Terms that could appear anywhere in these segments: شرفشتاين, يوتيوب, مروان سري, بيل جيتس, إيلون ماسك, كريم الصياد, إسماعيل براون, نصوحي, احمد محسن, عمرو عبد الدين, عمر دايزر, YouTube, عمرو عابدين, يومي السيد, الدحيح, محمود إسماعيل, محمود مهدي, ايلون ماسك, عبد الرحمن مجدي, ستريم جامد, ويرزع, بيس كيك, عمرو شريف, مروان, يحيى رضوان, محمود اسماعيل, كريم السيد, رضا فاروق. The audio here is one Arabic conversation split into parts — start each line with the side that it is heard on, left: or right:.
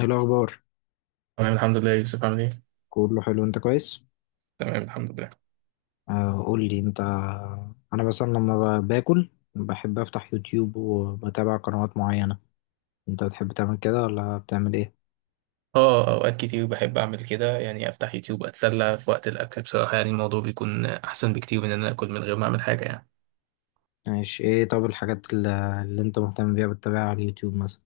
left: ايه الاخبار؟
right: تمام الحمد لله يا يوسف عامل ايه؟
left: كله حلو، انت كويس؟
right: تمام الحمد لله.
left: قول لي انت. انا مثلا لما باكل بحب افتح يوتيوب وبتابع قنوات معينة. انت بتحب تعمل كده ولا بتعمل ايه؟
right: اه، اوقات كتير بحب اعمل كده، يعني افتح يوتيوب اتسلى في وقت الاكل بصراحة، يعني الموضوع بيكون احسن بكتير من ان انا اكل من غير ما اعمل حاجة يعني.
left: ماشي، ايه؟ طب الحاجات اللي انت مهتم بيها بتتابعها على اليوتيوب مثلا؟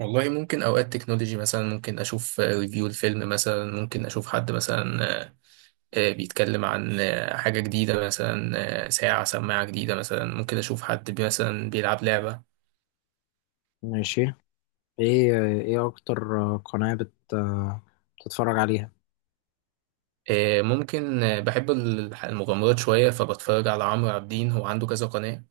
right: والله ممكن اوقات تكنولوجي مثلا، ممكن اشوف ريفيو الفيلم مثلا، ممكن اشوف حد مثلا بيتكلم عن حاجة جديدة مثلا، ساعة سماعة جديدة مثلا، ممكن اشوف حد مثلا بيلعب لعبة.
left: ماشي. ايه اكتر قناة بتتفرج عليها؟
right: ممكن بحب المغامرات شوية، فبتفرج على عمرو عابدين، هو عنده كذا قناة،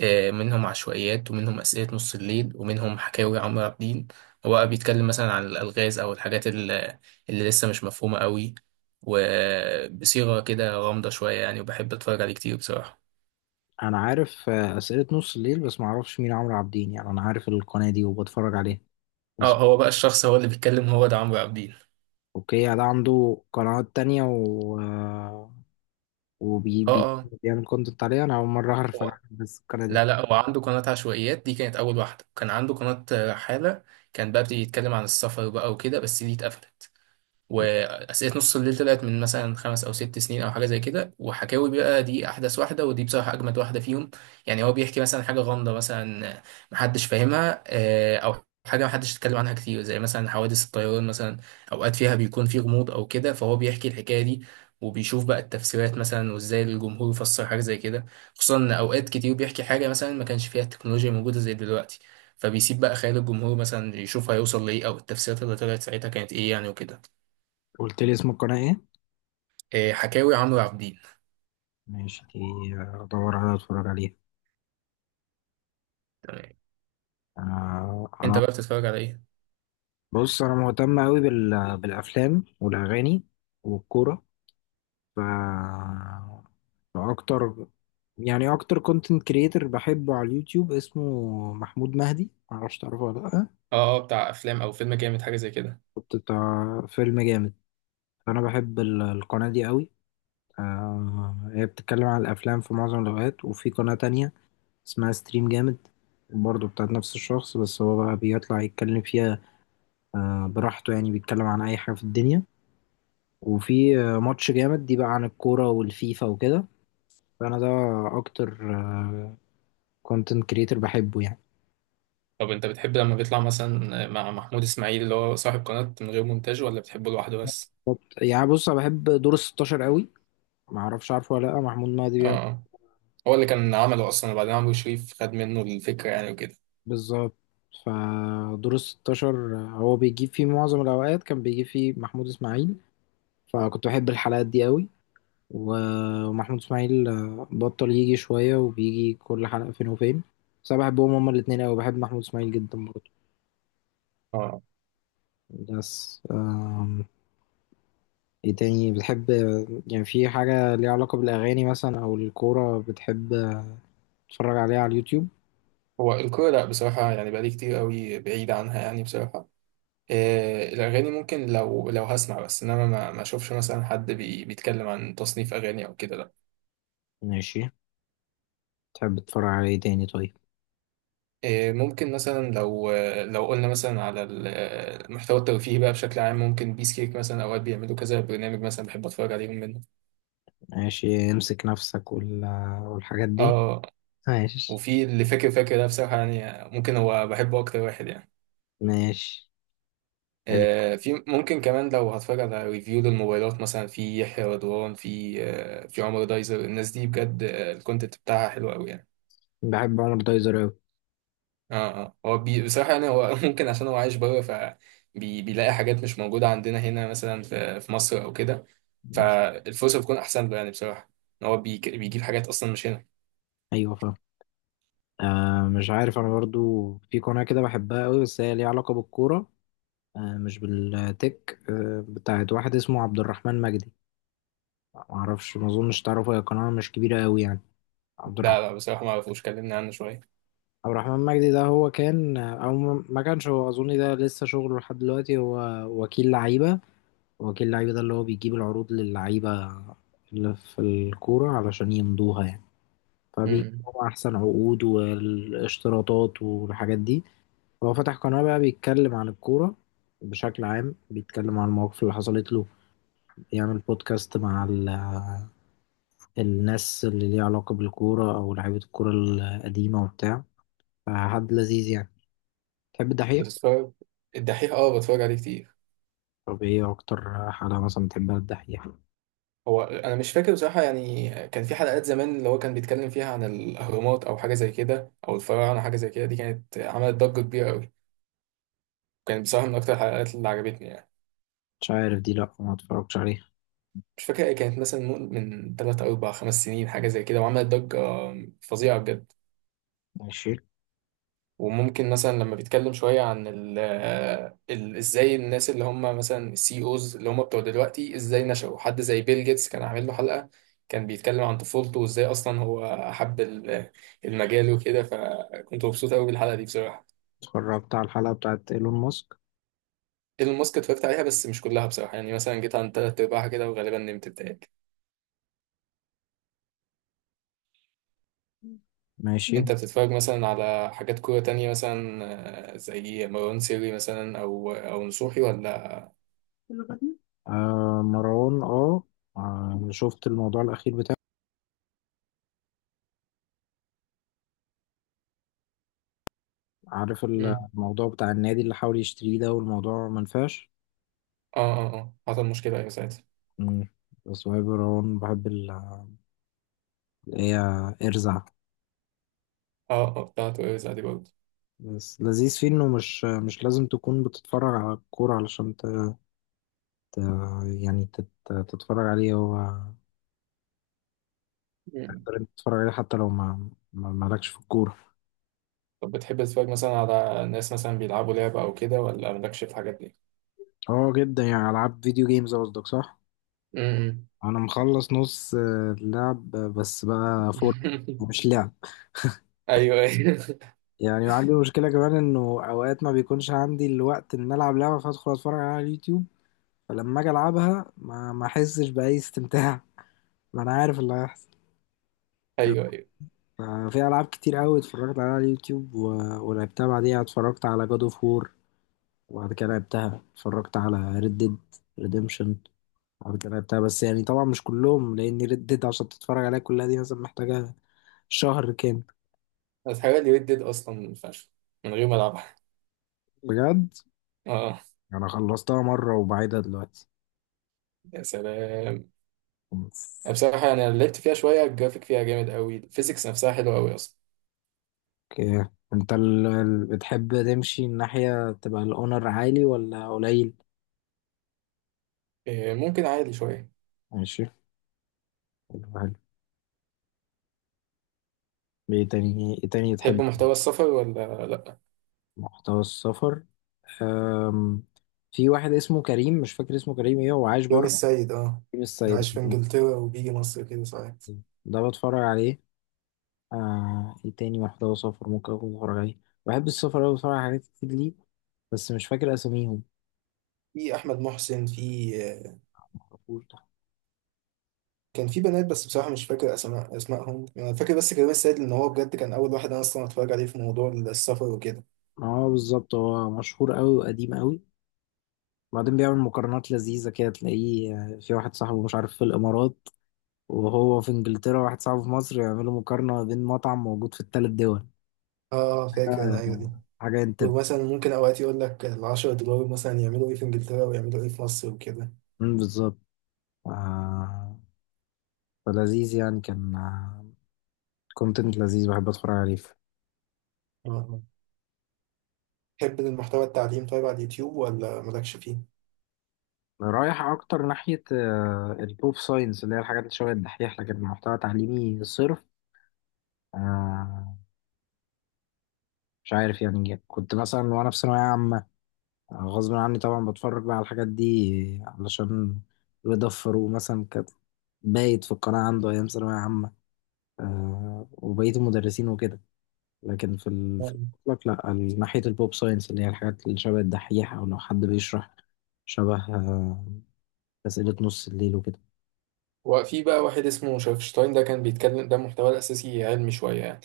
right: منهم عشوائيات ومنهم أسئلة نص الليل ومنهم حكاوي عمرو عبد الدين. هو بقى بيتكلم مثلا عن الألغاز أو الحاجات اللي لسه مش مفهومة قوي، وبصيغة كده غامضة شوية يعني، وبحب أتفرج عليه كتير بصراحة.
left: انا عارف اسئلة نص الليل، بس ما اعرفش مين عمرو عابدين. يعني انا عارف القناة دي وبتفرج عليها
right: اه،
left: بس.
right: هو بقى الشخص هو اللي بيتكلم، هو ده عمرو عبد الدين.
left: اوكي، يعني ده عنده قنوات تانية
right: اه اه.
left: وبيعمل كونتنت عليها. انا اول مره اعرف، انا
right: هو
left: عارف بس القناه دي.
right: لا، هو عنده قناة عشوائيات، دي كانت أول واحدة، كان عنده قناة رحالة، كان بقى بيتكلم عن السفر بقى وكده، بس دي اتقفلت. واسئله نص الليل طلعت من مثلا خمس او ست سنين او حاجه زي كده، وحكاوي بقى دي احدث واحده، ودي بصراحه اجمد واحده فيهم. يعني هو بيحكي مثلا حاجه غامضه مثلا، محدش فاهمها، او حاجه محدش اتكلم عنها كتير، زي مثلا حوادث الطيران مثلا، اوقات فيها بيكون في غموض او كده، فهو بيحكي الحكايه دي، وبيشوف بقى التفسيرات مثلا، وازاي الجمهور يفسر حاجه زي كده، خصوصا ان اوقات كتير بيحكي حاجه مثلا ما كانش فيها التكنولوجيا موجوده زي دلوقتي، فبيسيب بقى خيال الجمهور مثلا يشوف هيوصل لايه، او التفسيرات اللي طلعت ساعتها كانت ايه يعني وكده.
left: قلت لي اسم القناه ايه؟
right: حكاوي عمرو عابدين.
left: ماشي دي، ادور عليها اتفرج عليها.
right: تمام.
left: انا
right: انت
left: انا
right: بقى بتتفرج على ايه؟
left: بص، انا مهتم قوي بالافلام والاغاني والكوره. ف فاكتر، يعني اكتر كونتنت كريتور بحبه على اليوتيوب اسمه محمود مهدي، معرفش تعرفه ولا لا.
right: اه اه، بتاع افلام، او فيلم جامد حاجه زي كده.
left: كنت بتاع فيلم جامد، فانا بحب القناه دي قوي. هي بتتكلم عن الافلام في معظم الاوقات. وفي قناه تانية اسمها ستريم جامد، برضه بتاعت نفس الشخص، بس هو بقى بيطلع يتكلم فيها براحته، يعني بيتكلم عن أي حاجة في الدنيا. وفي ماتش جامد دي بقى عن الكورة والفيفا وكده. فأنا ده أكتر كونتنت كريتور بحبه يعني.
right: طب انت بتحب لما بيطلع مثلا مع محمود اسماعيل اللي هو صاحب قناه من غير مونتاج، ولا بتحبه لوحده بس؟
left: يعني بص، أنا بحب دور الستاشر قوي. معرفش عارفه ولا لأ، محمود مهدي
right: اه
left: بيعمل.
right: آه. هو اللي كان عمله اصلا، وبعدين عمرو شريف خد منه الفكره يعني وكده.
left: بالظبط. فدور الستاشر هو بيجيب فيه، معظم الأوقات كان بيجيب فيه محمود إسماعيل، فكنت بحب الحلقات دي قوي. ومحمود اسماعيل بطل يجي شوية، وبيجي كل حلقة فين وفين. بس أنا بحبهم هما الاتنين أوي، بحب محمود اسماعيل جدا برضه.
right: اه.
left: بس ايه تاني بتحب؟ يعني في حاجة ليها علاقة بالأغاني مثلا أو الكورة بتحب تتفرج عليها على اليوتيوب؟
right: هو الكوره لا بصراحه، يعني بقالي كتير قوي بعيد عنها يعني بصراحه. إيه، الاغاني ممكن لو لو هسمع بس، انما ما اشوفش مثلا حد بيتكلم عن تصنيف اغاني او كده لا.
left: ماشي. تحب تتفرج على ايه تاني طيب؟
right: ممكن مثلا لو قلنا مثلا على المحتوى الترفيهي بقى بشكل عام، ممكن بيس كيك مثلا اوقات بيعملوا كذا برنامج مثلا، بحب اتفرج عليهم منه.
left: ماشي، امسك نفسك والحاجات دي.
right: اه.
left: ماشي.
right: وفي اللي فاكر ده بصراحة، يعني ممكن هو بحبه اكتر واحد يعني.
left: ماشي. حلو.
right: في ممكن كمان لو هتفرج على ريفيو للموبايلات مثلا، في يحيى رضوان، في في عمر دايزر، الناس دي بجد الكونتنت بتاعها حلو قوي يعني.
left: بحب عمر دايزر أوي.
right: اه اه، هو بصراحة يعني هو ممكن عشان هو عايش بره، فبيلاقي حاجات مش موجودة عندنا هنا مثلا في مصر أو كده، فالفرصة بتكون أحسن له يعني بصراحة، إن هو بيجيب حاجات أصلا مش هنا.
left: أيوة فاهم. آه مش عارف، انا برضو في قناة كده بحبها قوي بس هي ليها علاقة بالكورة. آه مش بالتك، آه، بتاعت واحد اسمه عبد الرحمن مجدي. معرفش، ما اظنش تعرفه، هي قناة مش كبيرة قوي يعني. عبد
right: ده
left: الرحمن.
right: لا بصراحة ما أعرفوش، كلمني عنه شوية.
left: عبد الرحمن مجدي ده، هو كان ما كانش، هو اظن ده لسه شغله لحد دلوقتي، هو وكيل لعيبة. وكيل لعيبة ده اللي هو بيجيب العروض للعيبة اللي في الكورة علشان يمضوها يعني،
right: امم
left: فبيجيبوا احسن عقود والاشتراطات والحاجات دي. هو فتح قناة بقى بيتكلم عن الكورة بشكل عام، بيتكلم عن المواقف اللي حصلت له، يعمل بودكاست مع الناس اللي ليها علاقة بالكورة أو لعيبة الكورة القديمة وبتاع. فحد لذيذ يعني. تحب الدحيح؟
right: بتتفرج الدحيح؟ اه، بتفرج عليه كتير.
left: طب ايه أكتر حلقة مثلا بتحبها الدحيح؟
right: هو أنا مش فاكر بصراحة، يعني كان في حلقات زمان اللي هو كان بيتكلم فيها عن الأهرامات أو حاجة زي كده، أو الفراعنة حاجة زي كده، دي كانت عملت ضجة كبيرة أوي، كانت بصراحة من أكتر الحلقات اللي عجبتني يعني.
left: مش عارف دي، لأ، ما اتفرجتش عليها.
right: مش فاكر، كانت مثلا من تلات أو أربع خمس سنين حاجة زي كده، وعملت ضجة فظيعة بجد.
left: ماشي.
right: وممكن مثلا لما بيتكلم شوية عن ال ازاي الناس اللي هم مثلا السي اوز اللي هم بتوع دلوقتي ازاي نشأوا، حد زي بيل جيتس كان عامل له حلقة، كان بيتكلم عن طفولته وازاي اصلا هو حب المجال وكده، فكنت مبسوط قوي بالحلقة دي بصراحة.
left: اتفرجت على الحلقة بتاعت إيلون ماسك.
right: ايلون ماسك اتفرجت عليها بس مش كلها بصراحة، يعني مثلا جيت عن تلات ارباعها كده، وغالبا نمت بتاعي.
left: ماشي.
right: انت بتتفرج مثلا على حاجات كورة تانية مثلا، زي مروان سري مثلا، او نصوحي ولا؟
left: آه مروان، اه. شفت الموضوع الأخير بتاعه؟ عارف
right: مم.
left: الموضوع بتاع النادي اللي حاول يشتريه ده والموضوع منفعش؟
right: اه اه اه، حصل مشكلة ايوه ساعتها.
left: مم. اسماعيل براون، بحب اللي هي ارزع.
right: اه اه، بتاعت ويرزع دي برضه.
left: بس لذيذ فيه انه مش لازم تكون بتتفرج على الكورة علشان ت- يعني تتفرج عليه هو.
right: مم.
left: تقدر انت تتفرج عليه حتى لو مالكش في الكورة.
right: طب بتحب تتفرج مثلا على ناس مثلا بيلعبوا لعبة او كده، ولا مالكش في الحاجات دي؟
left: اه جدا، يعني العاب فيديو جيمز قصدك صح؟
right: مم.
left: انا مخلص نص اللعب بس بقى فور. مش لعب.
right: ايوه ايوه.
left: يعني عندي مشكلة كمان انه اوقات ما بيكونش عندي الوقت ان العب لعبة، فادخل اتفرج على اليوتيوب، فلما اجي العبها ما احسش باي استمتاع. ما انا عارف اللي هيحصل. ف-
right: ايوه ايوه،
left: في العاب كتير قوي اتفرجت عليها على اليوتيوب ولعبتها بعديها. اتفرجت على جاد اوف وور وبعد كده لعبتها. اتفرجت على ريد ديد ريديمشن بعد كده لعبتها، بس يعني طبعا مش كلهم، لان ريد ديد عشان تتفرج عليها كلها دي مثلا محتاجة شهر كامل.
right: الحاجات دي ردت اصلا فشخ من غير ما العبها.
left: بجد،
right: اه.
left: انا خلصتها مرة وبعيدها دلوقتي.
right: يا سلام. بصراحة يعني انا لعبت فيها شوية، الجرافيك فيها جامد قوي، الفيزيكس نفسها حلوة قوي اصلا.
left: اوكي، انت بتحب تمشي الناحية تبقى الاونر عالي ولا قليل؟
right: ممكن عادي شوية.
left: ماشي. ايه تاني
right: تحب
left: تحب؟
right: محتوى السفر ولا لأ؟
left: محتوى السفر. أم... في واحد اسمه كريم، مش فاكر اسمه كريم ايه، هو عايش
right: يومي
left: بره.
right: السيد اه.
left: كريم
right: اللي
left: الصياد
right: عايش في انجلترا وبيجي مصر كده ساعات.
left: ده بتفرج عليه. ايه تاني محتوى سفر ممكن اكون بتفرج عليه. بحب السفر اوي، بتفرج على حاجات كتير ليه بس مش فاكر اساميهم.
right: في احمد محسن، في
left: معرفوش ده.
right: كان في بنات بس بصراحه مش فاكر اسماء اسمائهم. انا فاكر بس كريم السيد، لان هو بجد كان اول واحد انا اصلا اتفرج عليه في موضوع السفر وكده.
left: اه بالظبط، هو مشهور اوي وقديم اوي. بعدين بيعمل مقارنات لذيذة كده، تلاقيه في واحد صاحبه مش عارف في الإمارات، وهو في إنجلترا، واحد صاحبه في مصر، يعملوا مقارنة بين مطعم موجود في الثلاث دول.
right: اه فاكر انا
left: آه،
right: ايوه دي.
left: حاجة انت.
right: ومثلا ممكن اوقات يقول لك ال 10 دولار مثلا يعملوا ايه في انجلترا، ويعملوا ايه في مصر وكده.
left: مم، بالظبط. آه، فلذيذ يعني، كان كونتنت لذيذ بحب اتفرج عليه.
right: اه آه. تحب المحتوى التعليم طيب على اليوتيوب، ولا مالكش فيه؟
left: رايح اكتر ناحية البوب ساينس، اللي هي الحاجات اللي شبه الدحيح، لكن محتوى تعليمي صرف. آه، مش عارف يعني، كنت مثلا وانا في ثانوية عامة غصب عني طبعا بتفرج بقى على الحاجات دي علشان رضا فاروق مثلا كان بايت في القناة، عنده أيام ثانوية عامة وبقية المدرسين وكده. لكن في
right: آه.
left: في المطلق، لا، ناحية البوب ساينس اللي هي الحاجات اللي شبه الدحيح، أو لو حد بيشرح شبه أسئلة نص الليل وكده.
right: وفي بقى واحد اسمه شرفشتاين، ده كان بيتكلم ده محتوى الأساسي علمي شوية يعني،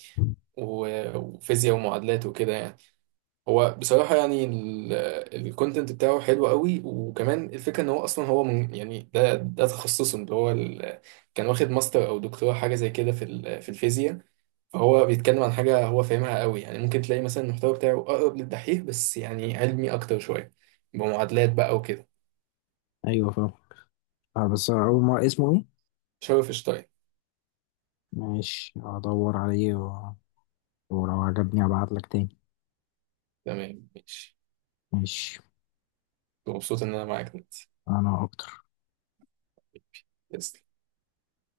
right: وفيزياء ومعادلات وكده يعني. هو بصراحة يعني الكونتنت بتاعه حلو قوي، وكمان الفكرة ان هو اصلا هو من يعني، ده تخصصه اللي هو كان واخد ماستر او دكتوراه حاجة زي كده في في الفيزياء، فهو بيتكلم عن حاجة هو فاهمها قوي يعني، ممكن تلاقي مثلا المحتوى بتاعه اقرب للدحيح بس يعني علمي اكتر شوية، بمعادلات بقى وكده.
left: أيوة فاهم. بس أول ما اسمه إيه؟
right: شرف شطاي.
left: ماشي، هدور عليه ولو عجبني أبعتلك تاني.
right: تمام ماشي.
left: ماشي.
right: مبسوط ان انا معاك دلوقتي.
left: أنا أكتر.
right: يس.